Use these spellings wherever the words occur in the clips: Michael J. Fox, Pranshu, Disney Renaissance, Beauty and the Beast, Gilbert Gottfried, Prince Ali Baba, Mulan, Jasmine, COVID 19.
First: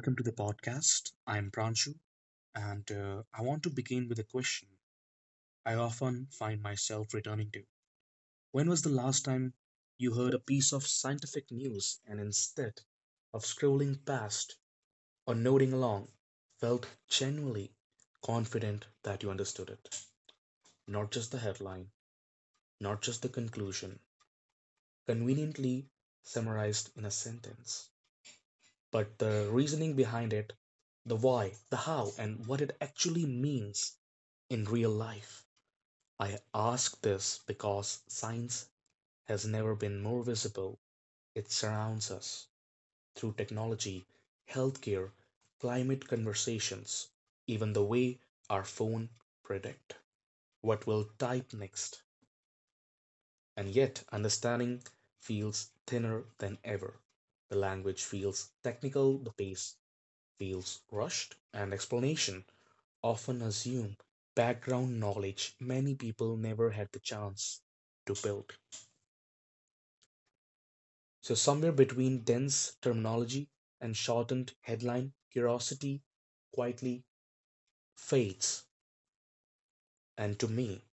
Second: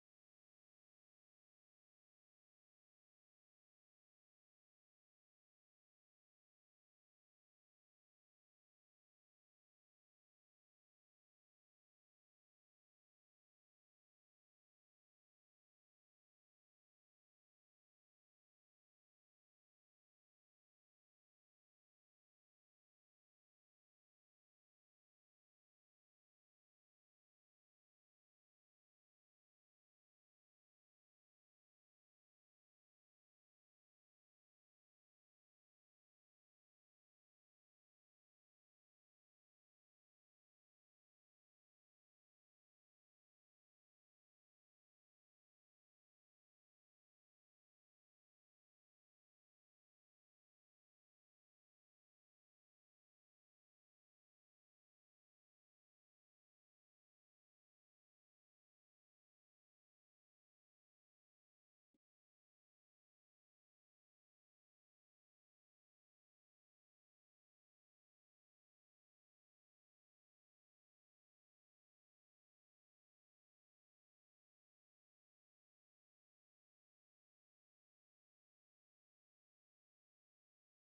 Welcome to the podcast. I'm Pranshu, and I want to begin with a question I often find myself returning to. When was the last time you heard a piece of scientific news and instead of scrolling past or nodding along, felt genuinely confident that you understood it? Not just the headline, not just the conclusion, conveniently summarized in a sentence. But the reasoning behind it, the why, the how, and what it actually means in real life. I ask this because science has never been more visible. It surrounds us through technology, healthcare, climate conversations, even the way our phone predict what we'll type next. And yet understanding feels thinner than ever. The language feels technical, the pace feels rushed, and explanation often assume background knowledge many people never had the chance to build. So, somewhere between dense terminology and shortened headline, curiosity quietly fades. And to me,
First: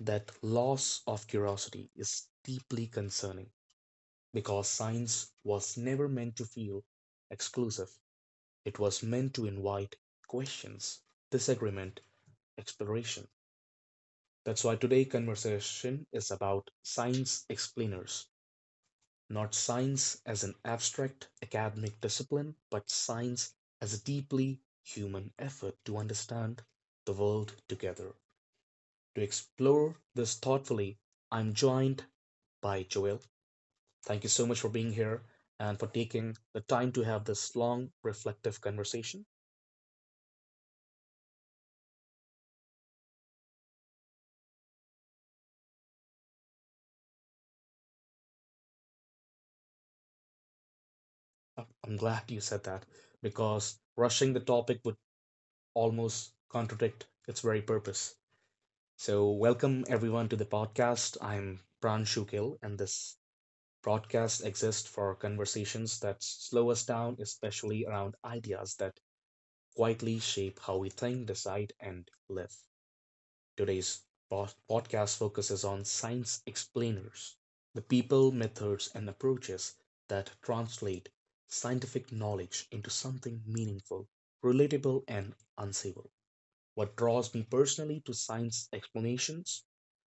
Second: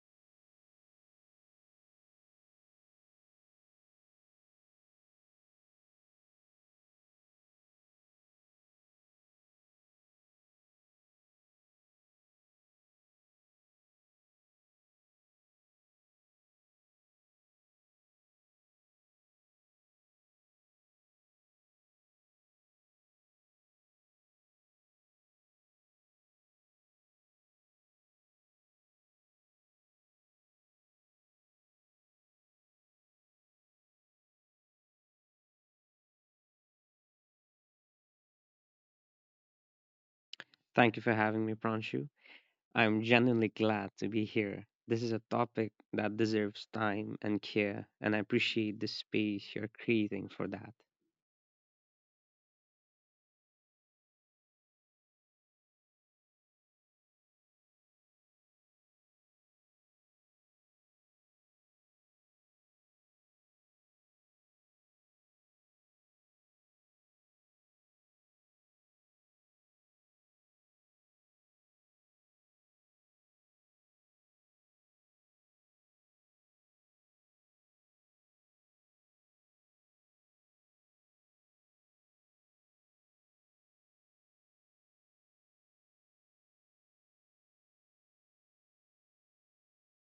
that loss of curiosity is deeply concerning because science was never meant to feel exclusive, it was meant to invite questions, disagreement, exploration. That's why today's conversation is about science explainers, not science as an abstract academic discipline, but science as a deeply human effort to understand the world together. To explore this thoughtfully, I'm joined by Joel. Thank you so much for being here and for taking the time to have this long, reflective conversation. Thank you for having me, Pranshu. I am genuinely glad to be here. This is a topic that deserves time and care, and I appreciate the space you're creating for that. I'm glad you said that because rushing the topic would almost contradict its very purpose. So, welcome everyone to the podcast. I'm Pran Shukil, and this broadcast exists for conversations that slow us down, especially around ideas that quietly shape how we think, decide, and live. Today's podcast focuses on science explainers, the people, methods, and approaches that translate scientific knowledge into something meaningful, relatable, and unsayable. What draws me personally to science explanations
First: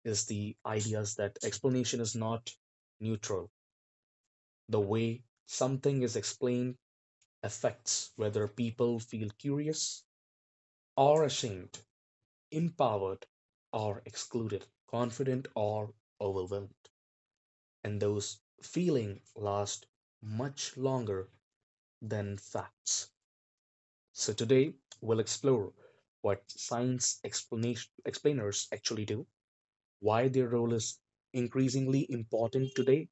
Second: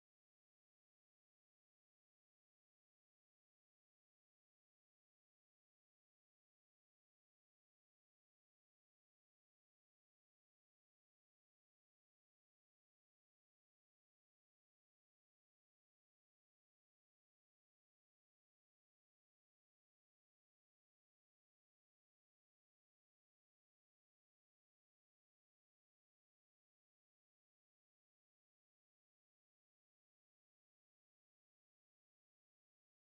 is the ideas that explanation is not neutral. The way something is explained affects whether people feel curious or ashamed, empowered or excluded, confident or overwhelmed. And those feelings last much longer than facts. So today we'll explore what science explanation explainers actually do, why their role is increasingly important today,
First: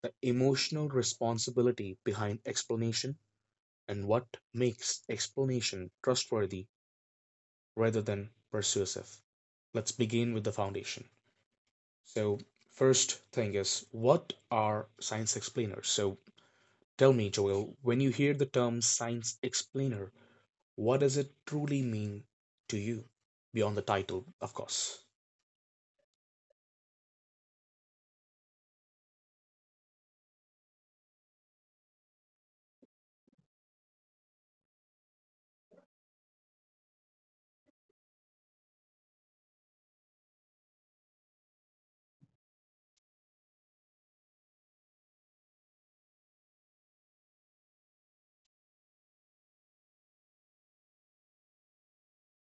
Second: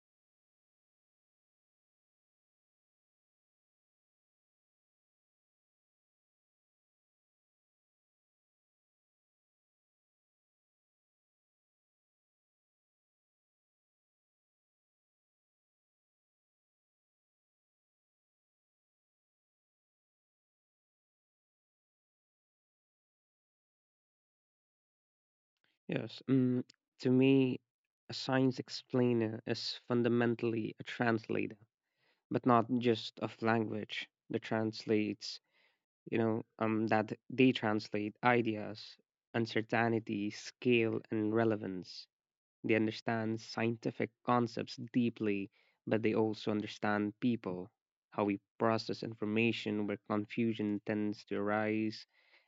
the emotional responsibility behind explanation and what makes explanation trustworthy rather than persuasive. Let's begin with the foundation. So, first thing is, what are science explainers? So, tell me, Joel, when you hear the term science explainer, what does it truly mean to you? Beyond the title, of course. Yes, um, to me, a science explainer is fundamentally a translator, but not just of language. The translates, that they translate ideas, uncertainty, scale, and relevance. They understand scientific concepts deeply, but they also understand people, how we process information, where confusion tends to arise,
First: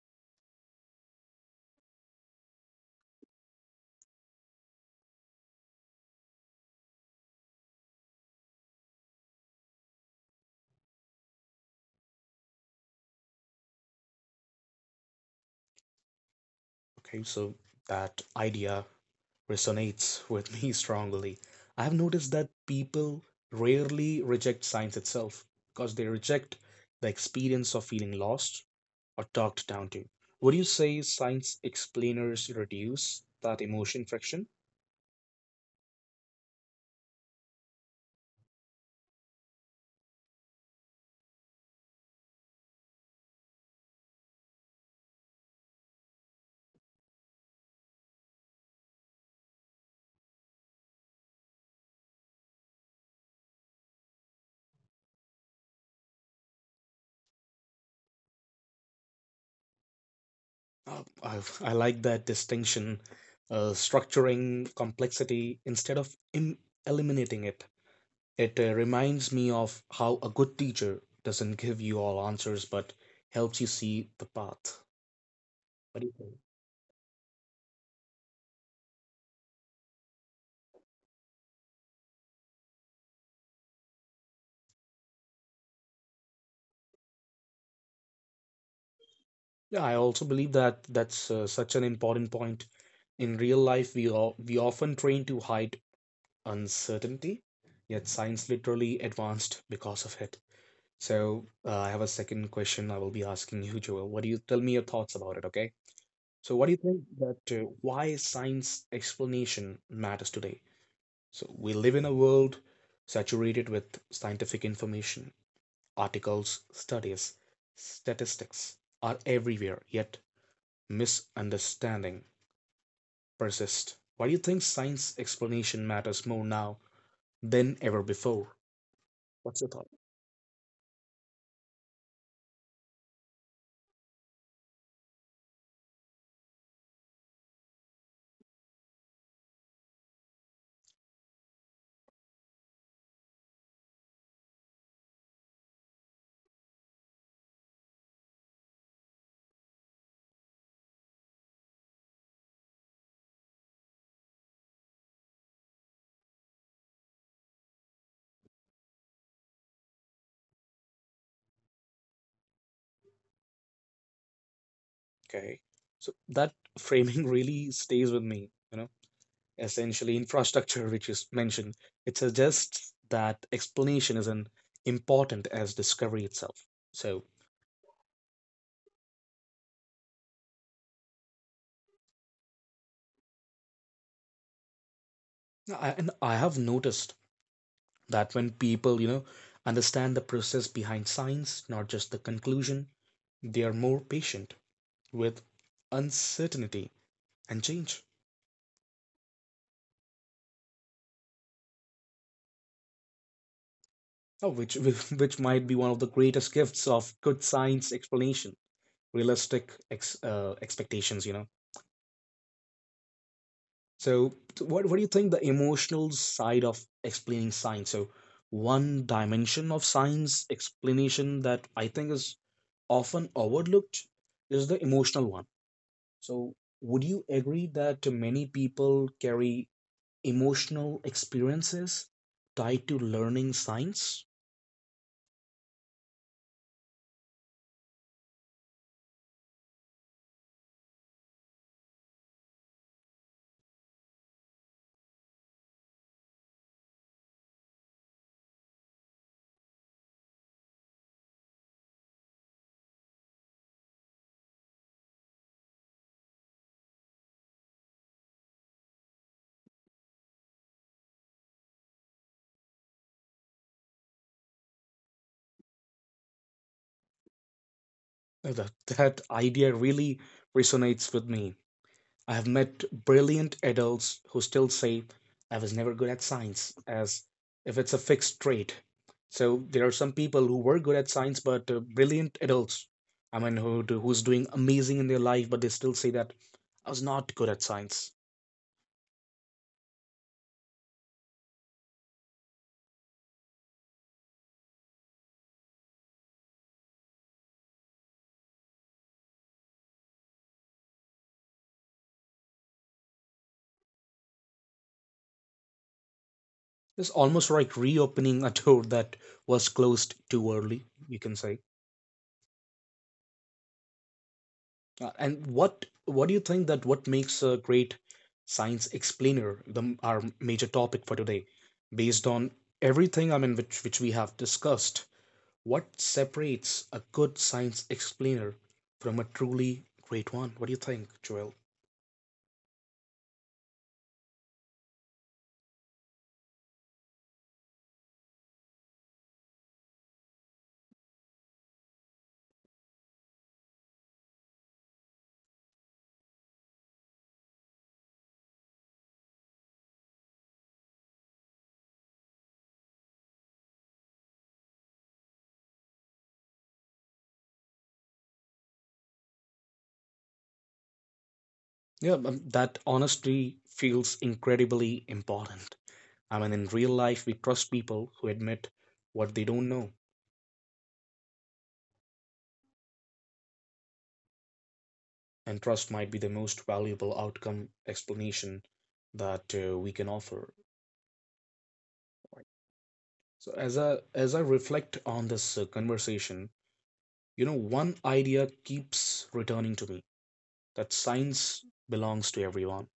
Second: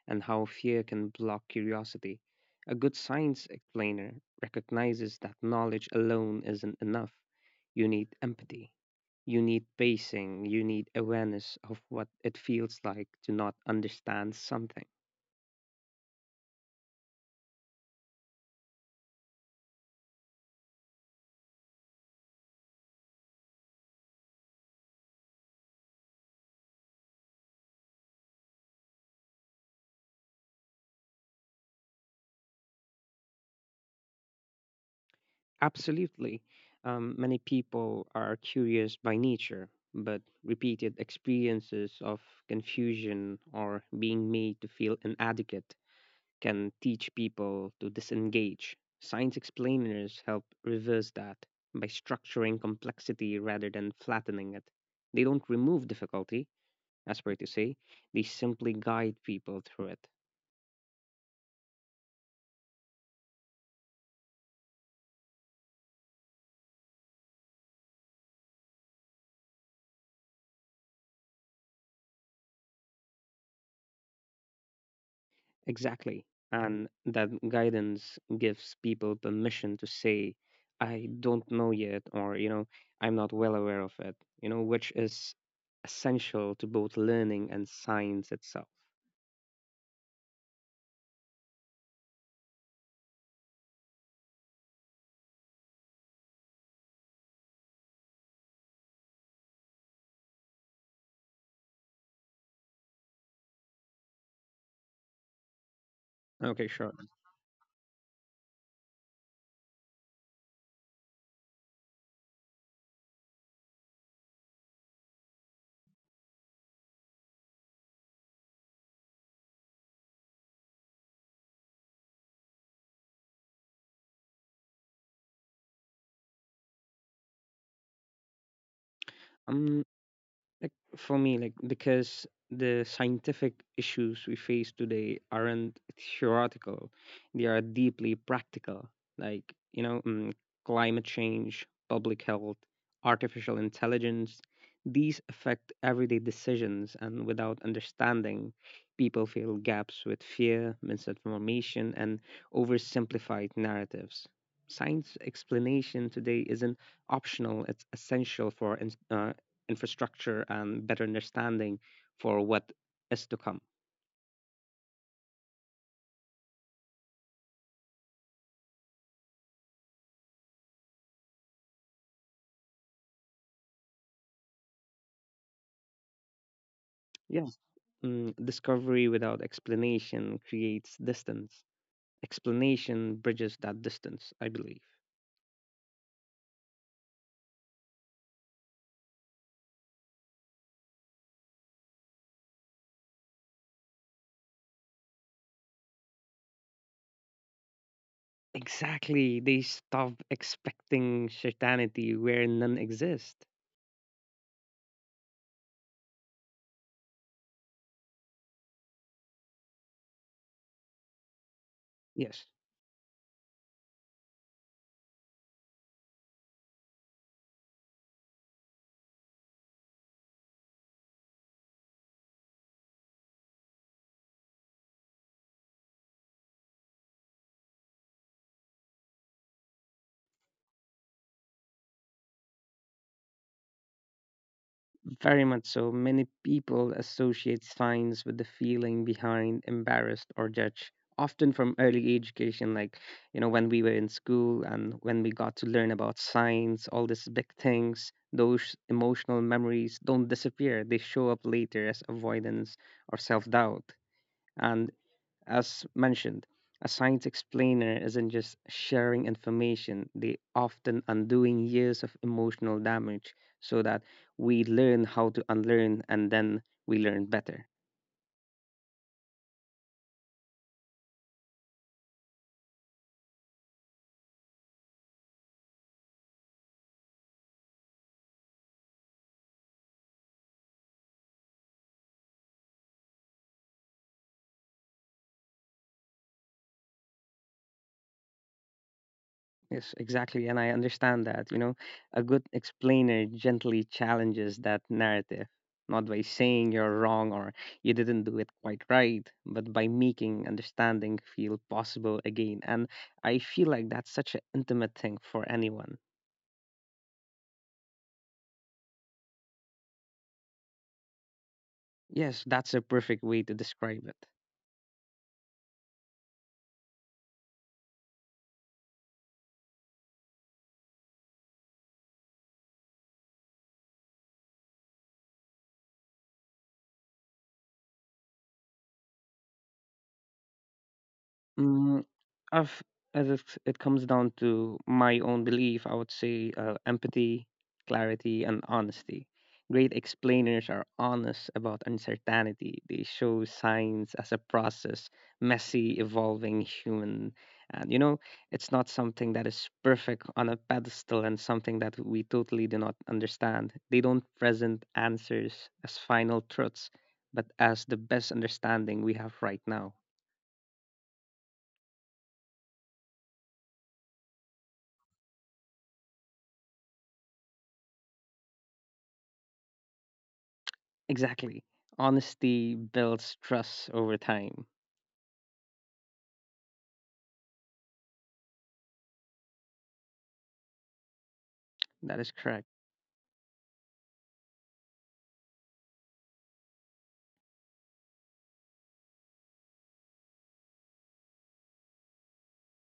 and how fear can block curiosity. A good science explainer recognizes that knowledge alone isn't enough. You need empathy, you need pacing, you need awareness of what it feels like to not understand something. Okay, so that idea resonates with me strongly. I've noticed that people rarely reject science itself because they reject the experience of feeling lost or talked down to. Would you say science explainers reduce that emotion friction? Absolutely. Many people are curious by nature, but repeated experiences of confusion or being made to feel inadequate can teach people to disengage. Science explainers help reverse that by structuring complexity rather than flattening it. They don't remove difficulty, as per to say, they simply guide people through it. I like that distinction, structuring complexity instead of eliminating it. It reminds me of how a good teacher doesn't give you all answers but helps you see the path. What do you Exactly. think? And that guidance gives people permission to say, I don't know yet, or, you know, I'm not well aware of it, you know, which is essential to both learning and science itself. Yeah, I also believe that that's such an important point. In real life, we often train to hide uncertainty, yet science literally advanced because of it. So, I have a second question I will be asking you, Joel. What do you tell me your thoughts about it, okay? So, Okay, what do you sure. think that why science explanation matters today? So, we live in a world saturated with scientific information, articles, studies, statistics are everywhere, yet misunderstanding persist. Why do you think science explanation matters more now than ever before? What's your Um, thought? Like for me, like because the scientific issues we face today aren't theoretical; they are deeply practical. Like you know, climate change, public health, artificial intelligence. These affect everyday decisions, and without understanding, people fill gaps with fear, misinformation, and oversimplified narratives. Science explanation today isn't optional; it's essential for infrastructure and better understanding for what is to come. Okay. So that framing really stays with me, you know. Essentially infrastructure which is mentioned, it suggests that explanation is an important as discovery itself. So Yes, mm, discovery without explanation creates distance. Explanation bridges that distance, I believe. I have noticed that when people, you know, understand the process behind science, not just the conclusion, they are more patient with uncertainty and change. Exactly. They stop expecting certainty where none exists. Oh, which which might be one of the greatest gifts of good science explanation, realistic expectations. You know. Yes. So, what do you think the emotional side of explaining science? So, one dimension of science explanation that I think is often overlooked is the emotional one. So, would you agree that many people carry emotional experiences tied to learning science? Very much so. Many people associate science with the feeling behind embarrassed or judged, often from early education, like, you know, when we were in school and when we got to learn about science, all these big things, those emotional memories don't disappear. They show up later as avoidance or self doubt. And as mentioned, a science explainer isn't just sharing information, they often undoing years of emotional damage so that we learn how to unlearn and then we learn better. That idea really resonates with me. I have met brilliant adults who still say, I was never good at science, as if it's a fixed trait. So there are some people who were good at science, but brilliant adults, I mean, who's doing amazing in their life, but they still say that I was not good at science. Yes, exactly. And I understand that, you know, a good explainer gently challenges that narrative, not by saying you're wrong or you didn't do it quite right, but by making understanding feel possible again. And I feel like that's such an intimate thing for anyone. It's almost like reopening a door that was closed too early, you can say. Yes, that's a perfect way to describe it. And what do you think that what makes a great science explainer, the our major topic for today, based on everything I mean which we have discussed, what separates a good science explainer from a truly great one? What do you think, Joel? Mm, I've it comes down to my own belief. I would say empathy, clarity, and honesty. Great explainers are honest about uncertainty. They show science as a process, messy, evolving human. And you know, it's not something that is perfect on a pedestal and something that we totally do not understand. They don't present answers as final truths, but as the best understanding we have right now. Yeah, that honestly feels incredibly important. I mean, in real life, we trust people who admit what they don't know, Exactly. Honesty builds trust over time. and trust might be the most valuable outcome explanation that we can offer. That is correct. So as I reflect on this conversation, you know, one idea keeps returning to me that science belongs to everyone.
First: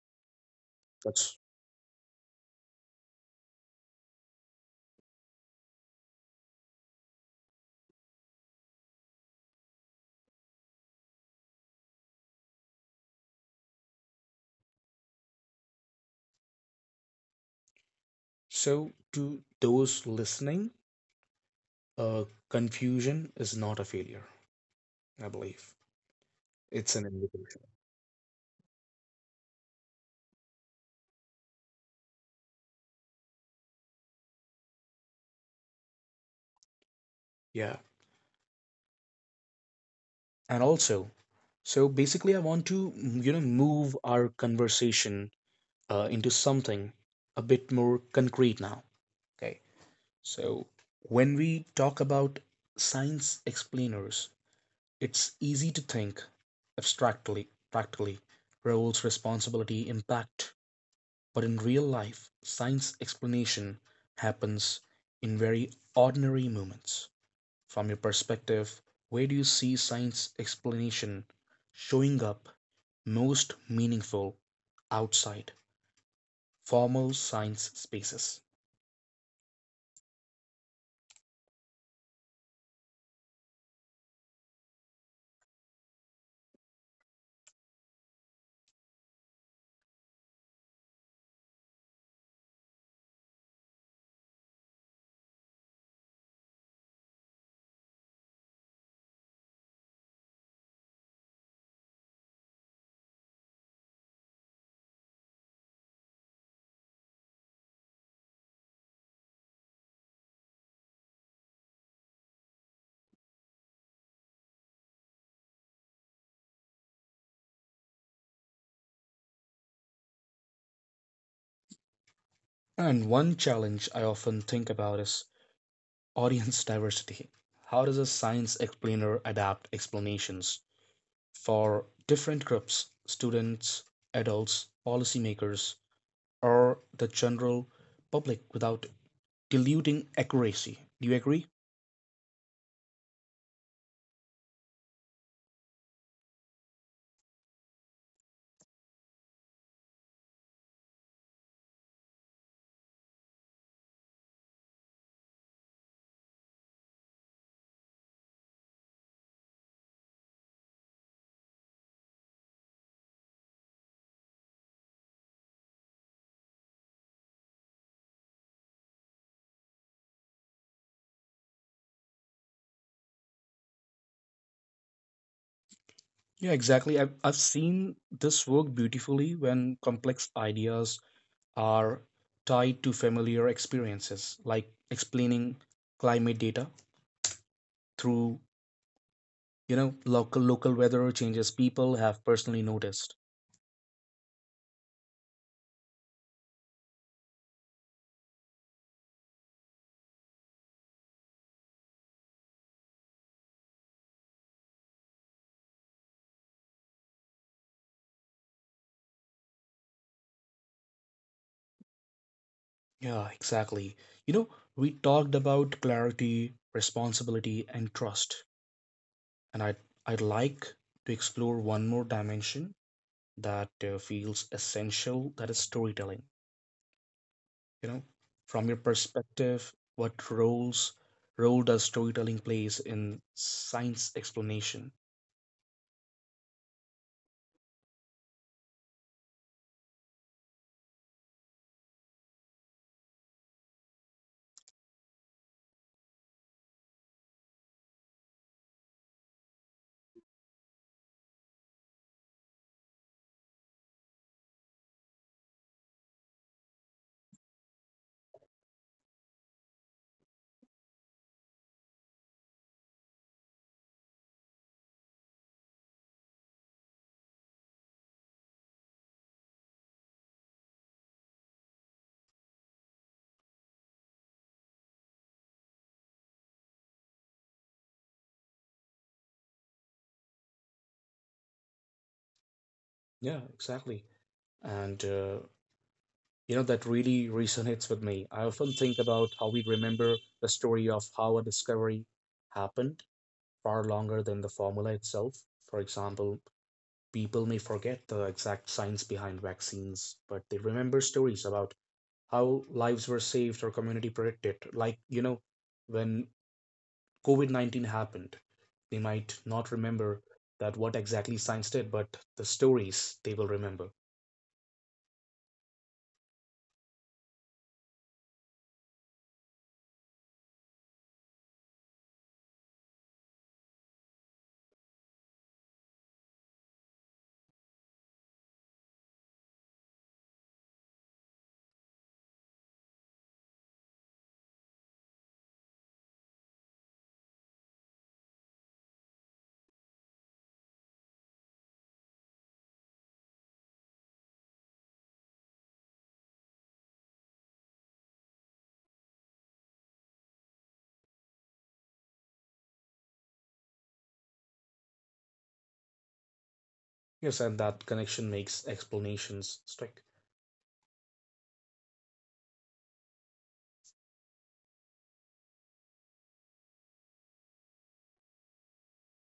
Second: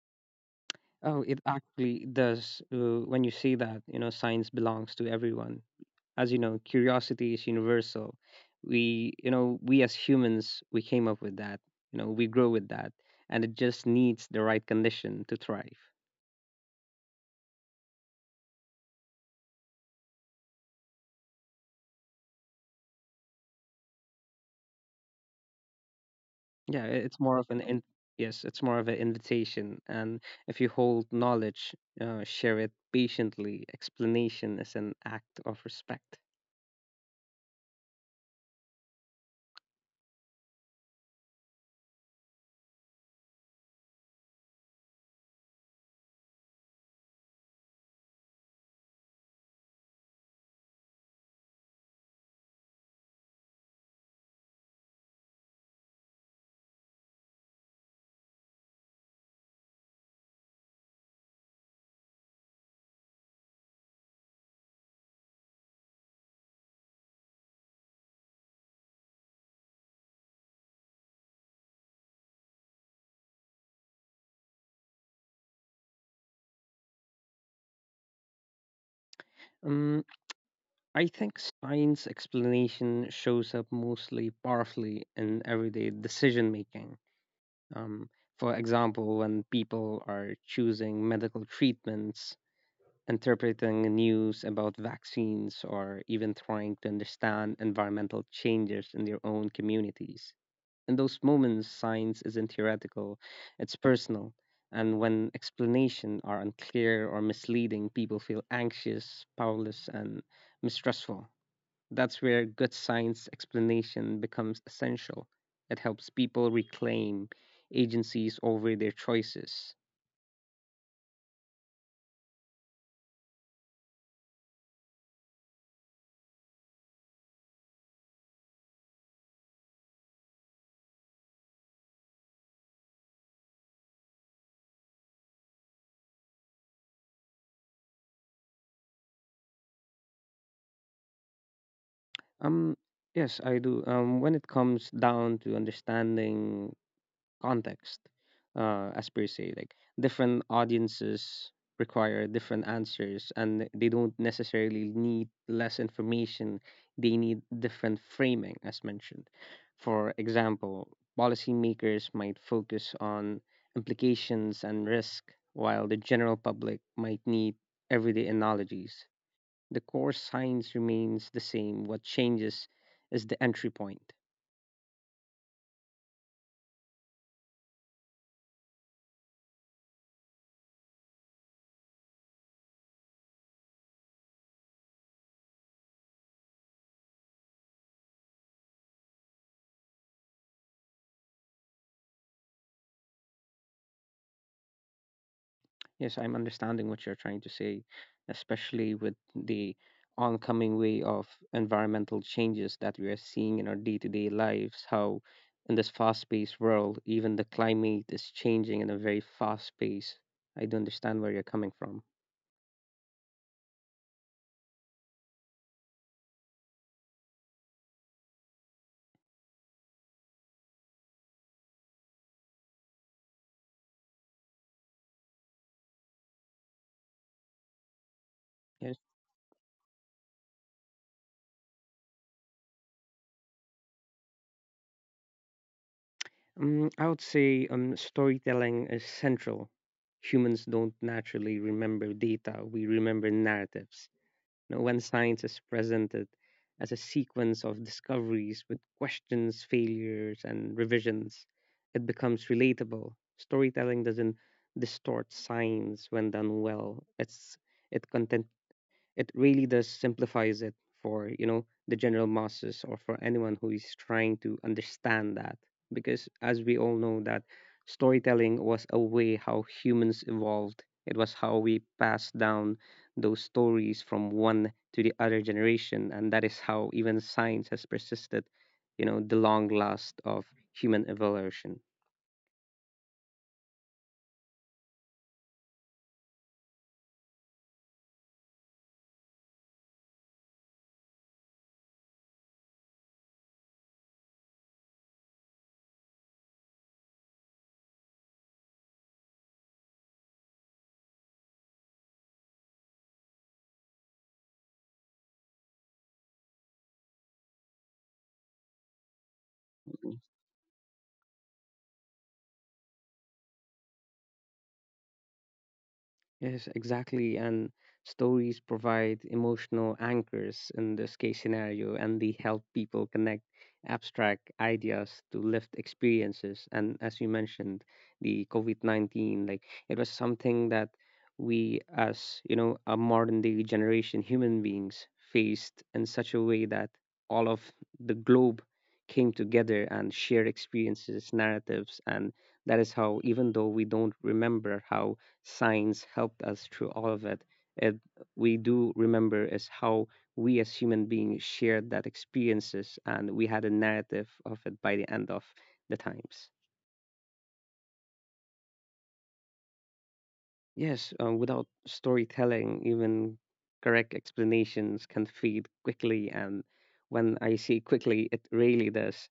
Oh, That's it actually does. When you say that, you know, science belongs to everyone. As you know, curiosity is universal. We as humans, we came up with that. You know, we grow with that, and it just needs the right condition to thrive. so to those listening, uh, confusion is not a failure, I believe. Yeah, It's an it's more of an invitation. in- yes, it's more of an invitation. And if you hold knowledge, share it patiently. Explanation is an act of respect. Yeah. And also, so basically, I want to, mm, you know, move our conversation into something a bit more concrete now. Okay. So, when we talk about science explainers, it's easy to think abstractly, practically, roles, responsibility, impact. But in real life, science explanation happens in very ordinary moments. From your perspective, where do you see science explanation showing up most meaningful outside formal science spaces? Um, I think science explanation shows up mostly powerfully in everyday decision making. Um, for example, when people are choosing medical treatments, interpreting news about vaccines, or even trying to understand environmental changes in their own communities. In those moments, science isn't theoretical, it's personal. And when explanations are unclear or misleading, people feel anxious, powerless, and mistrustful. That's where good science explanation becomes essential. It helps people reclaim agencies over their choices. And one challenge I often think about is audience diversity. How does a science explainer adapt explanations for different groups, students, adults, policymakers, or the general public without diluting accuracy? Do you agree? Um, yes, I do. When it comes down to understanding context, as per se. Like different audiences require different answers, and they don't necessarily need less information. They need different framing, as mentioned. For example, policymakers might focus on implications and risk, while the general public might need everyday analogies. The core science remains the same. What changes is the entry point. Yeah, exactly. I've seen this work beautifully when complex ideas are tied to familiar experiences, like explaining climate data through, you know, local weather changes people have personally noticed. Yes, I'm understanding what you're trying to say, especially with the oncoming way of environmental changes that we are seeing in our day to day lives. How, in this fast paced world, even the climate is changing in a very fast pace. I do understand where you're coming from. Yeah, exactly. You know, we talked about clarity, responsibility, and trust, and I'd like to explore one more dimension that feels essential, that is storytelling. You know, from your Yeah. perspective, what role does storytelling plays in science explanation? I would say storytelling is central. Humans don't naturally remember data, we remember narratives. Now, when science is presented as a sequence of discoveries with questions, failures, and revisions, it becomes relatable. Storytelling doesn't distort science when done well. It content it really does simplifies it for you know the general masses or for anyone who is trying to understand that, because as we all know that storytelling was a way how humans evolved. It was how we passed down those stories from one to the other generation, and that is how even science has persisted, you know, the long last of human evolution. Yeah, exactly. And you know, that really resonates with me. I often think about how we remember the story of how a discovery happened far longer than the formula itself. For example, people may forget the exact science behind vaccines, but they remember stories about how lives were saved or community protected. Like, you know, when COVID 19 happened, they might not remember that what exactly science did, but the stories they will remember. Yes, exactly. And stories provide emotional anchors in this case scenario, and they help people connect abstract ideas to lived experiences. And as you mentioned, the COVID -19, like it was something that we, as you know, a modern day generation human beings faced in such a way that all of the globe came together and shared experiences, narratives. And that is how, even though we don't remember how science helped us through all of it, it we do remember is how we as human beings shared that experiences and we had a narrative of it by the end of the times. Yes, and that connection makes explanations stick. Yes, without storytelling, even correct explanations can fade quickly. And when I say quickly, it really does.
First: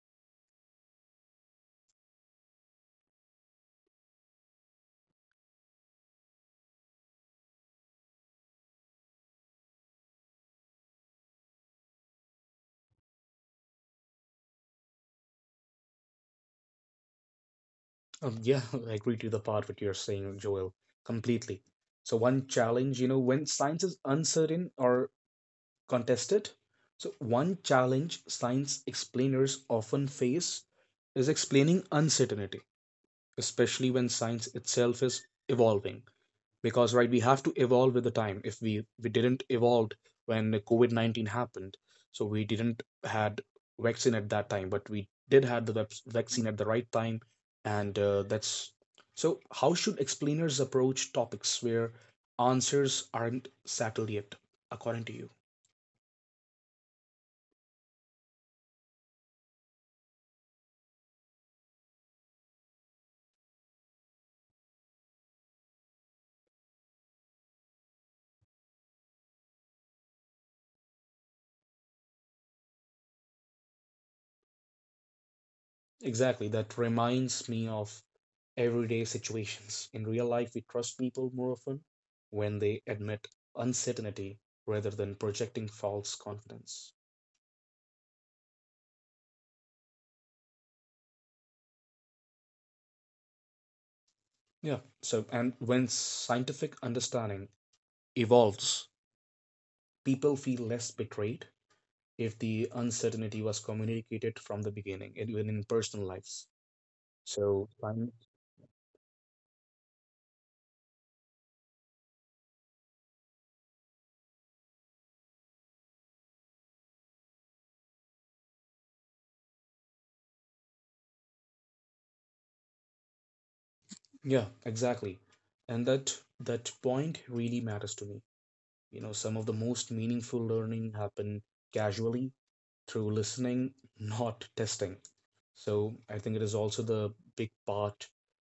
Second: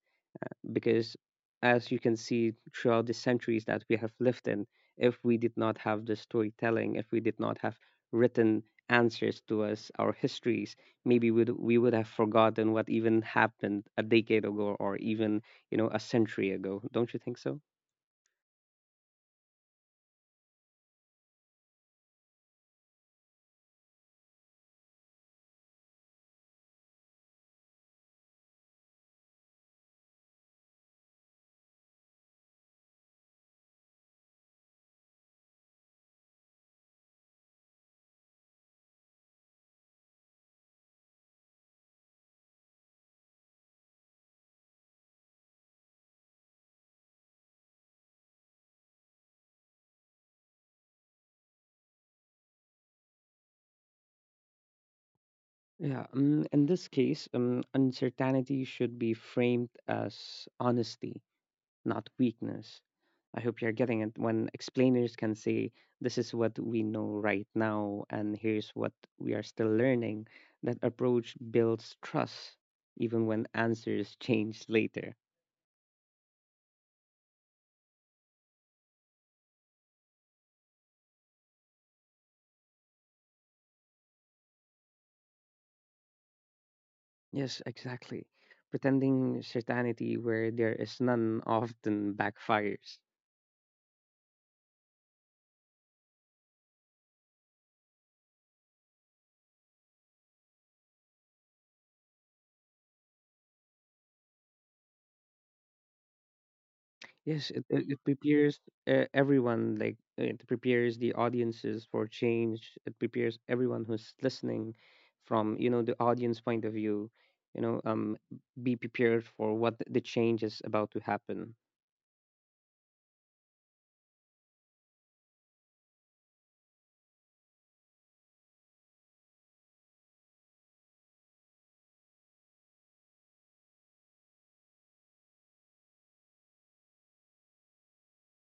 Because as you can see throughout the centuries that we have lived in, if we did not have the storytelling, if we did not have written answers to us, our histories, we would have forgotten what even happened a decade ago or even you know a century ago, don't you think so? Yeah, I agree to the part what you're saying, Joel, completely. So one challenge, you know, when science is uncertain or contested. So, one challenge science explainers often face is explaining uncertainty, especially when science itself is evolving. Because, right, we have to evolve with the time. If we didn't evolve when COVID 19 happened, so we didn't had vaccine at that time, but we did had the vaccine at the right time. And that's so, how should explainers approach topics where answers aren't settled yet, according to you? Yeah in this case, uncertainty should be framed as honesty, not weakness. I hope you're getting it. When explainers can say, this is what we know right now, and here's what we are still learning. That approach builds trust, even when answers change later. Exactly. That reminds me of everyday situations. In real life, we trust people more often when they admit uncertainty rather than projecting false confidence. Yes, exactly. Pretending certainty where there is none often backfires. Yeah. So, and when scientific understanding evolves, people feel less betrayed if the uncertainty was communicated from the beginning, even in personal lives. Yes, it, So, it, it science, prepares everyone, like it prepares the audiences for change. It prepares everyone who's listening from, you know, the audience point of view, you know, um, be prepared for the change is about to happen. yeah, exactly. And that point really matters to me. You know, some of the most meaningful learning happen casually through listening, not testing. So I think it is also the big part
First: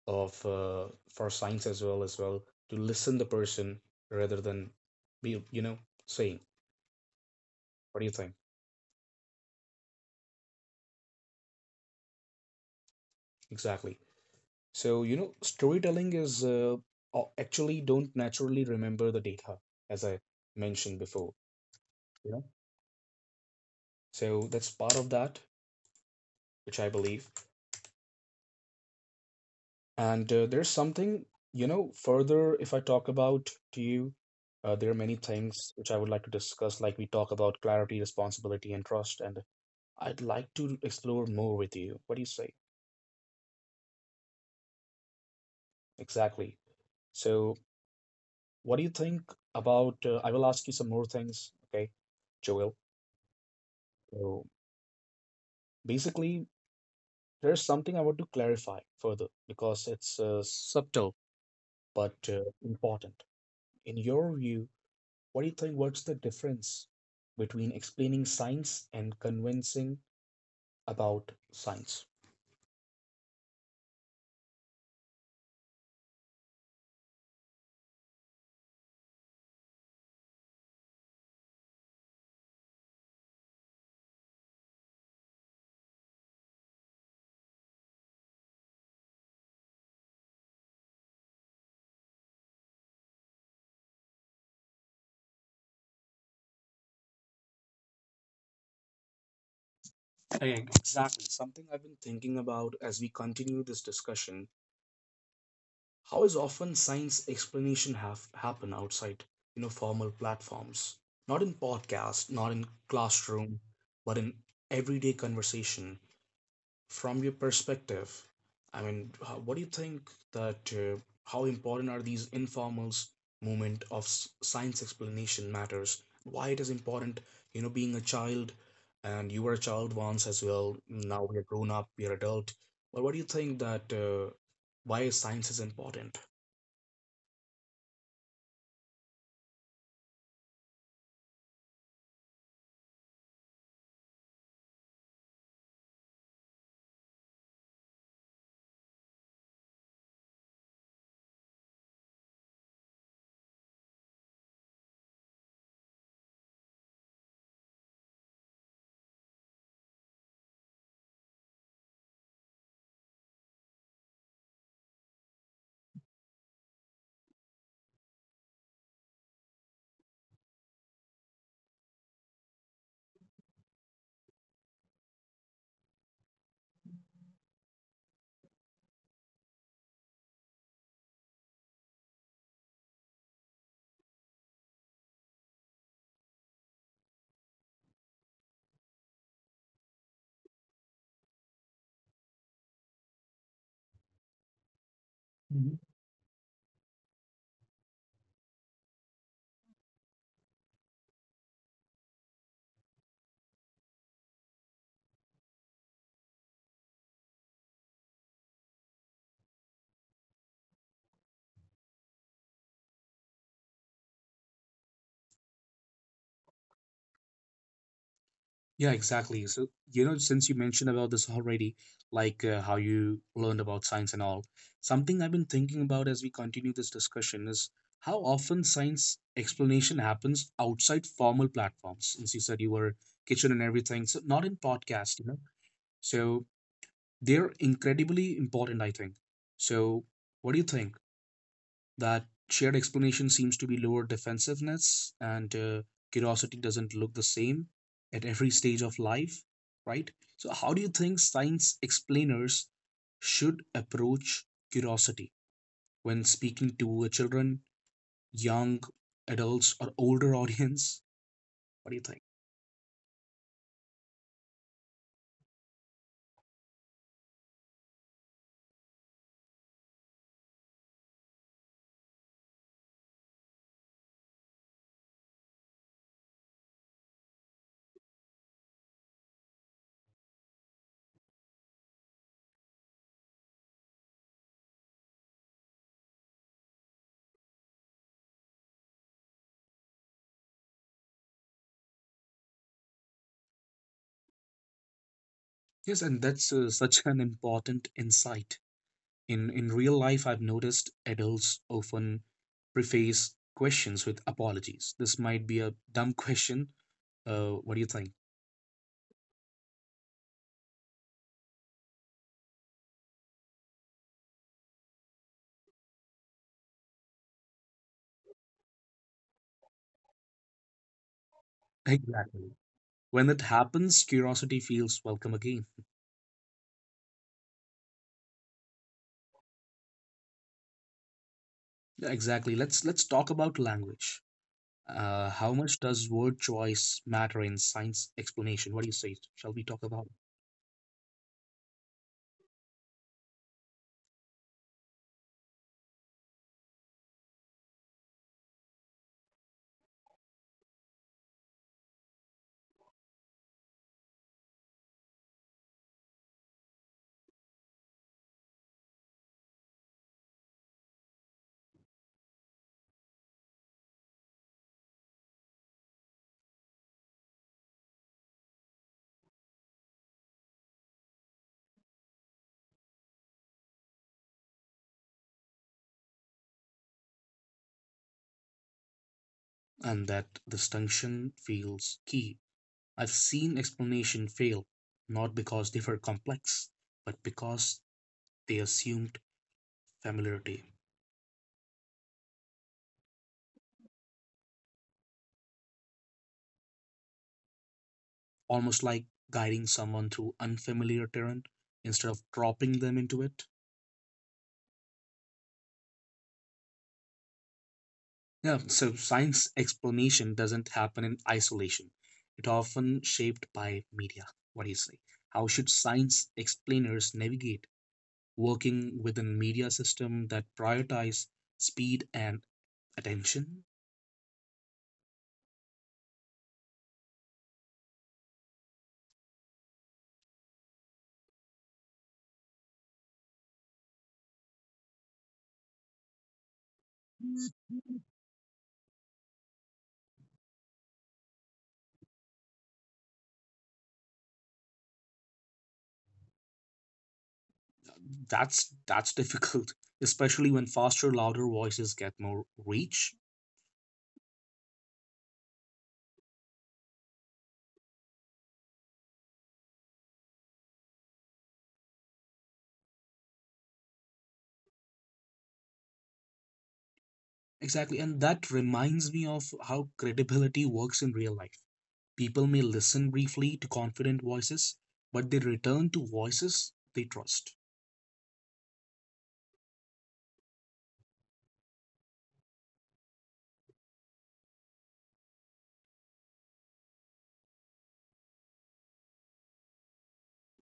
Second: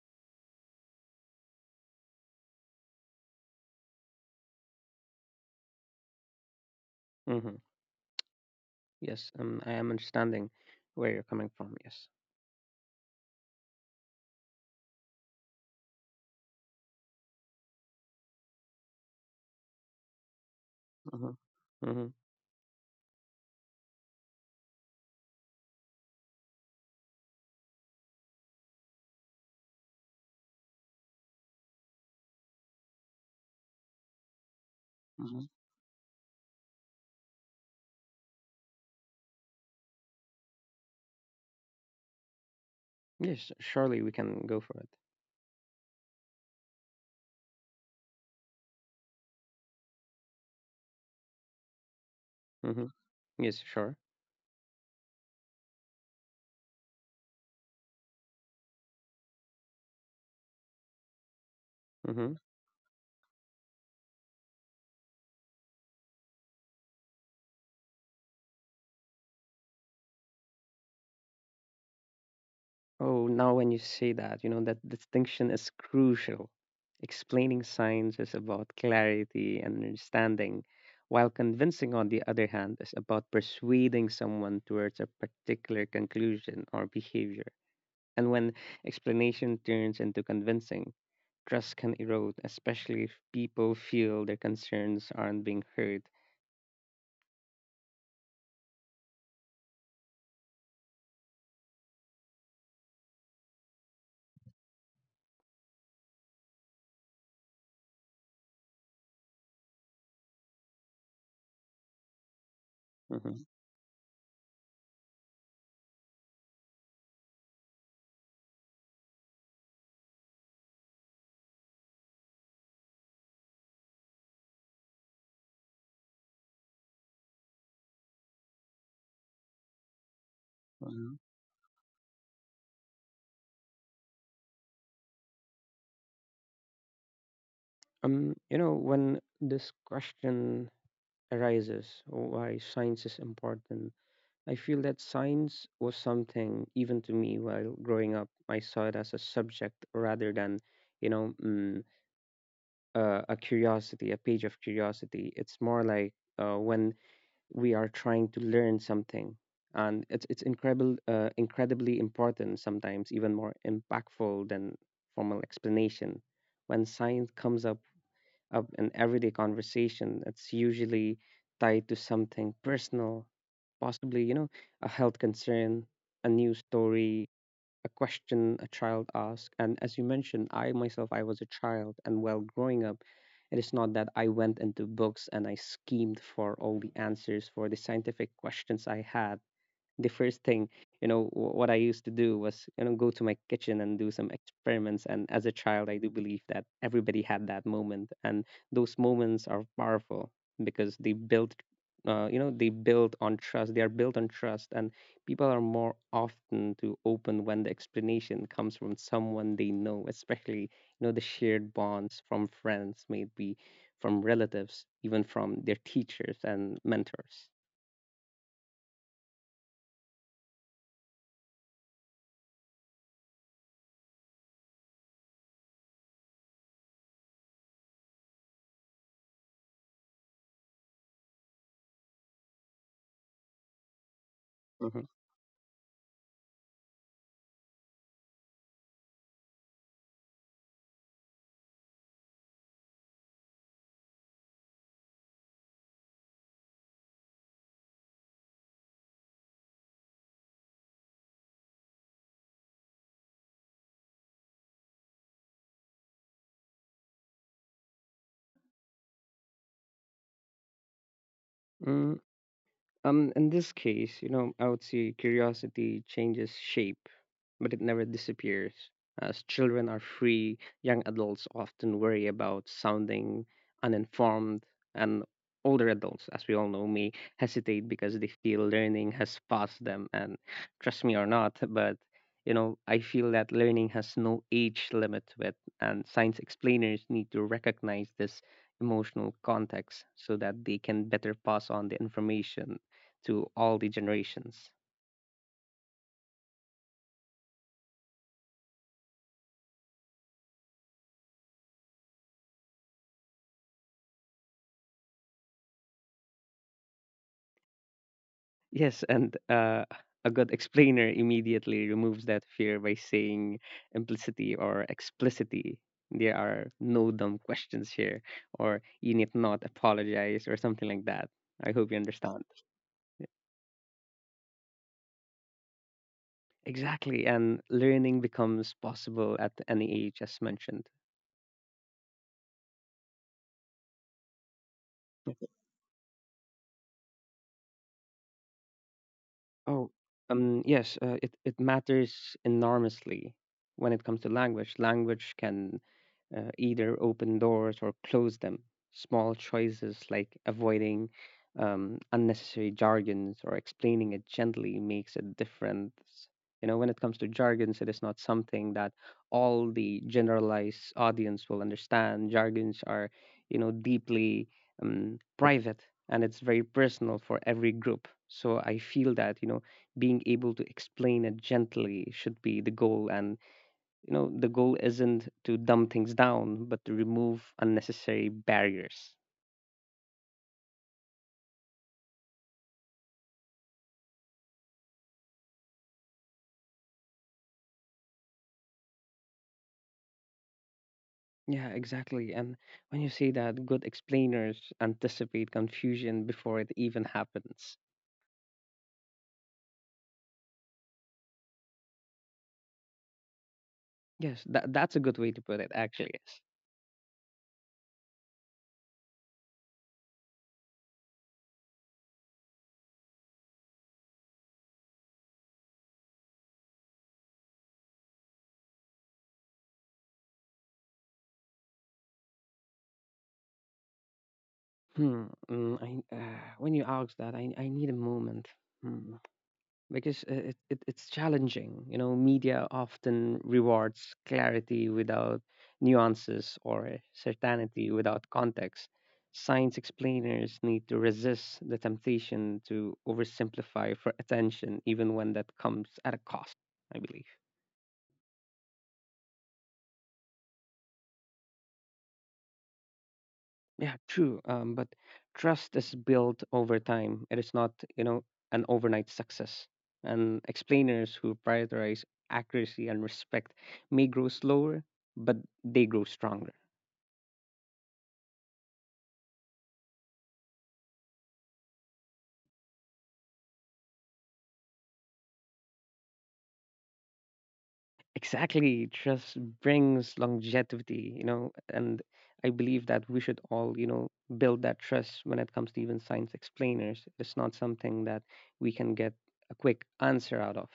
of for science as well to listen the person rather than be you know saying. Mm-hmm. What do you think? Yes, I am understanding where you're coming from. Yes. Exactly. So you know, storytelling is actually don't naturally remember the data as I mentioned Mm-hmm. before. Mm-hmm. So that's part of that, which I believe. And there's something, you know, further if I talk about to you, there are many Mm-hmm. things which I would like to discuss, like we talk about clarity, responsibility, and trust. And I'd like to explore more with you. What do you say? Yes, surely we can go for it. Exactly. So, what do you think about? I will ask you some more things, okay, Joel. Mm-hmm. Yes, sure. So, basically, there's something I want to clarify further because it's subtle but Mm-hmm. Important. In your view, what do you think? What's the difference between explaining science and convincing about science? Oh, now when you say that, you know, that distinction is crucial. Explaining science is about clarity and understanding, while convincing, on the other hand, is about persuading someone towards a particular conclusion or behavior. And when explanation turns into convincing, trust can erode, especially if people feel their concerns aren't being heard. Again, exactly. Something I've been thinking about as we continue this discussion. How is often science explanation have happen outside, you know, formal platforms? Not in podcast, not in Mhm, classroom, but in everyday conversation. From your perspective, what do you think that how important are these informal movement of science explanation matters? Why it is important, you know, being a child, and you were a child once as well. mhm. Now we are grown up, we are adult. But what do you think that why science is important? You know, when this question arises, why science is important, I feel that science was something, even to me while growing up, I saw it as a subject rather than, you know, a curiosity, a page of curiosity. It's more like when we are trying to learn something, and it's incredible, incredibly important sometimes, even more impactful than formal explanation. When science comes up of an everyday conversation, that's usually tied to something personal, possibly, you know, a health concern, a news story, a question a child asked. And as you mentioned, I myself, I was a child, and while growing up, it is not that I went into books and I schemed for all the answers for the scientific questions I had. The first thing you know what I used to do was, you know, go to my kitchen and do some experiments. And as a child, I do believe that everybody had that moment. And those moments are powerful because they build, you know, they build on trust, they are built on trust. And people are more often to open when the explanation comes from someone they know, especially you know the shared bonds from friends, maybe from relatives, even from their teachers and mentors. Yeah, exactly. So, you know, since you mentioned about this already, like how you learned about science and all, something I've been thinking about as we continue this discussion is how often science explanation happens outside formal platforms. Since you said you were kitchen and everything, so not in Hmm. podcast, you know. So they're incredibly important, I think. So what do you think? That shared explanation seems to be lower defensiveness and curiosity doesn't look the same at every stage of life, right? So how do you think science explainers should approach curiosity when speaking to children, young adults, or older audience? What do you Mm, think? In this case, you know, I would say curiosity changes shape, but it never disappears. As children are free, young adults often worry about sounding uninformed, and older adults, as we all know, may hesitate because they feel learning has passed them. And trust me or not, but you know, I feel that learning has no age limit to it, and science explainers need to recognize this emotional context so that they can better pass on the information to all the generations. Yes, and that's such an important insight. In real life, I've noticed adults often preface questions with apologies: this might be a dumb question. What do you think? Yes, and a good explainer immediately removes that fear by saying implicity or explicitity. There are no dumb questions here, or you need not apologize, or something like that. I hope you understand. Exactly. When that happens, curiosity feels welcome again. Exactly, and learning becomes possible at any age, as mentioned. Yeah, exactly. Let's talk about language. How much does word choice matter in science explanation? What do you say? Shall we talk Oh, about yes, it it matters enormously when it comes to language. Language can either open doors or close them. Small choices like avoiding unnecessary jargons or explaining it gently makes a difference. You know, when it comes to jargons, it is not something that all the generalized audience will understand. Jargons are, you know, deeply private, and it's very personal for every group. So I feel that, you know, being able to explain it gently should be the goal. And you know, the goal isn't to dumb things down, but to remove unnecessary barriers. it? And that distinction feels key. I've seen explanation fail, not because they were complex, but because they assumed familiarity, Yeah, exactly. And when you say that, good explainers anticipate confusion before it even happens. almost like guiding someone through unfamiliar terrain instead of dropping them into it. Yes, that that's a good way to put it, actually. Yes. Yeah, so science explanation doesn't happen in isolation. It often shaped by media. What do you say? How should science explainers navigate working within media system that prioritize speed and attention? When you ask that, I need a moment. Hmm. Because it it's challenging. You know, media often rewards clarity without nuances or certainty without context. Science explainers need to resist the temptation to oversimplify for attention, even when that comes at a cost, I believe. That's difficult, especially when faster, louder voices get more reach. Yeah, true. But trust is built over time. It is not, you know, an overnight success. And explainers who prioritize accuracy and respect may grow slower, but they grow stronger. Exactly. And that reminds me of how credibility works in real life. People may listen briefly to confident voices, but they return to voices they trust. Exactly. Trust brings longevity, you know, and I believe that we should all, you know, build that trust when it comes to even science explainers. It's not something that we can get a quick answer out of.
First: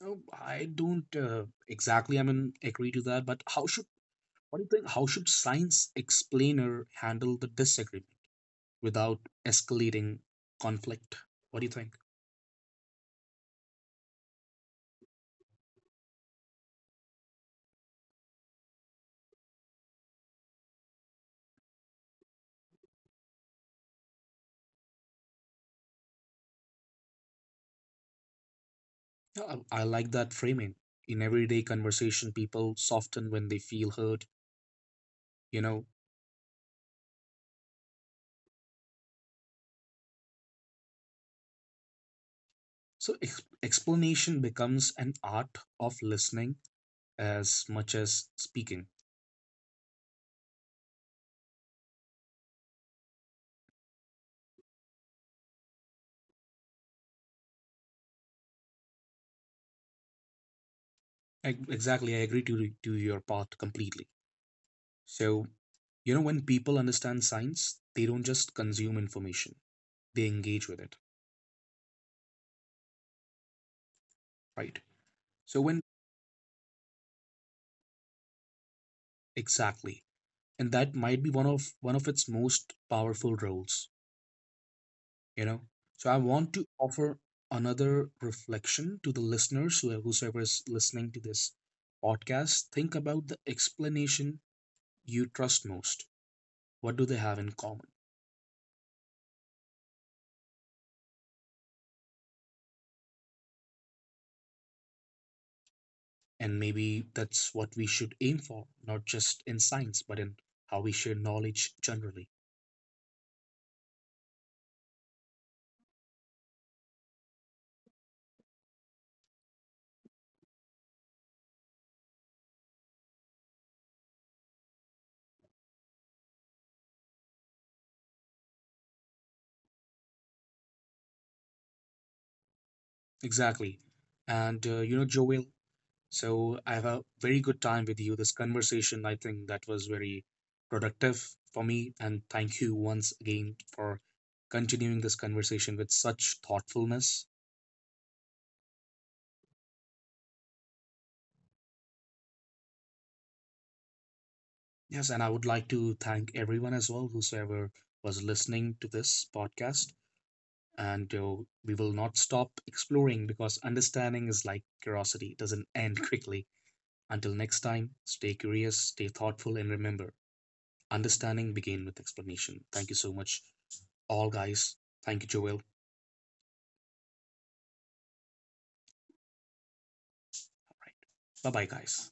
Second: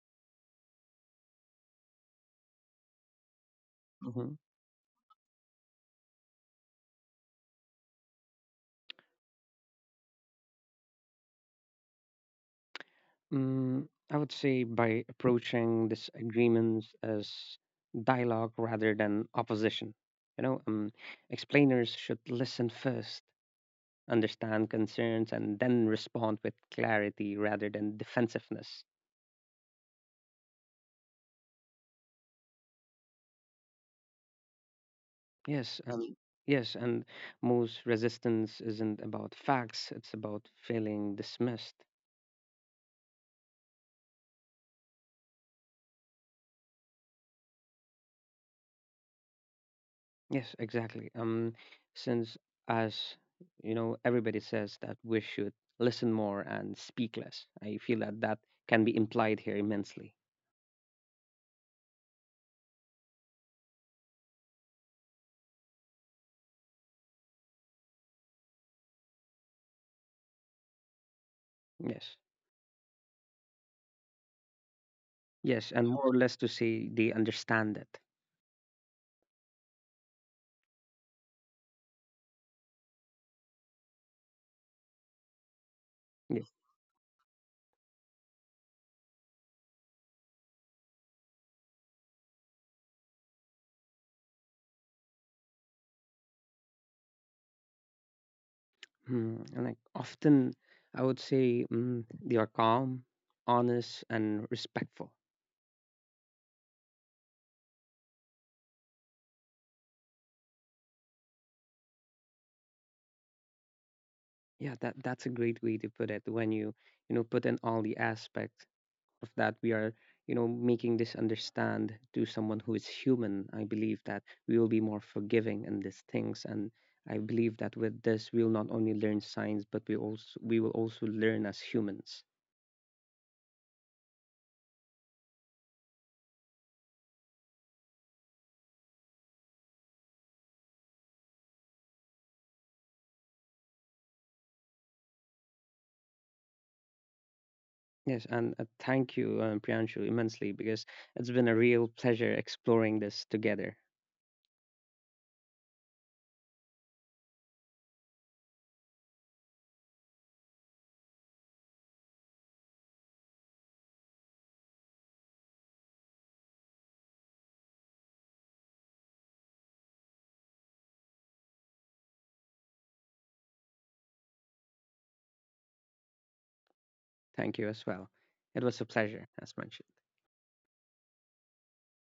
Oh, I don't exactly, I mean, agree to that, but how should, Mm-hmm. what do you think, how should science explainer handle the disagreement without escalating conflict? What do you think? Mm, I would say by approaching disagreements as dialogue rather than opposition. You know, explainers should listen first, understand concerns, and then respond with clarity rather than defensiveness. I like that framing. In everyday conversation, people soften when they feel hurt, you Yes, know. um, yes, and most resistance isn't about facts, it's about feeling dismissed. So explanation becomes an art of listening as much as speaking. Yes, exactly. Since as you know, everybody says that we should listen more and speak less. I feel that that can be implied here immensely. Exactly, I agree to your part completely. So, you know, when people understand science, they don't just consume information, they engage with it, Yes, right? So yes, when and more or less to say they understand it. exactly, and that might be one of its most powerful roles. You know, so I want Yes, to offer another reflection to the listeners, whosoever is listening to this podcast. Think about the explanation you trust most. What do they have in common? mm. And like often I would say they are calm, honest, and respectful. And maybe that's what we should aim for, not just in science, but in how we share knowledge generally. Yeah, that that's a great way to put it. When you know put in all the aspects of that we are you know making this understand to someone who is human, I believe that we will be more forgiving in these things. And I believe that with this we will not only learn science, but we will also learn as humans. Exactly. And you know, Joel, so I have a very good time with you. This conversation, I think, that was very productive for me. And thank you once again for continuing this conversation with such thoughtfulness. Yes, and thank you Priyanshu, immensely, because it's been a real pleasure exploring this together. Yes, and I would like to thank everyone as well, whosoever was listening to this podcast. And we will not stop exploring because understanding is like curiosity, it doesn't end quickly. Until next time, stay curious, stay thoughtful, and remember, understanding begins with explanation. Thank you so much all, guys. Thank you, Joel. All Thank you as well. It was a pleasure, as mentioned. right. Bye bye, guys.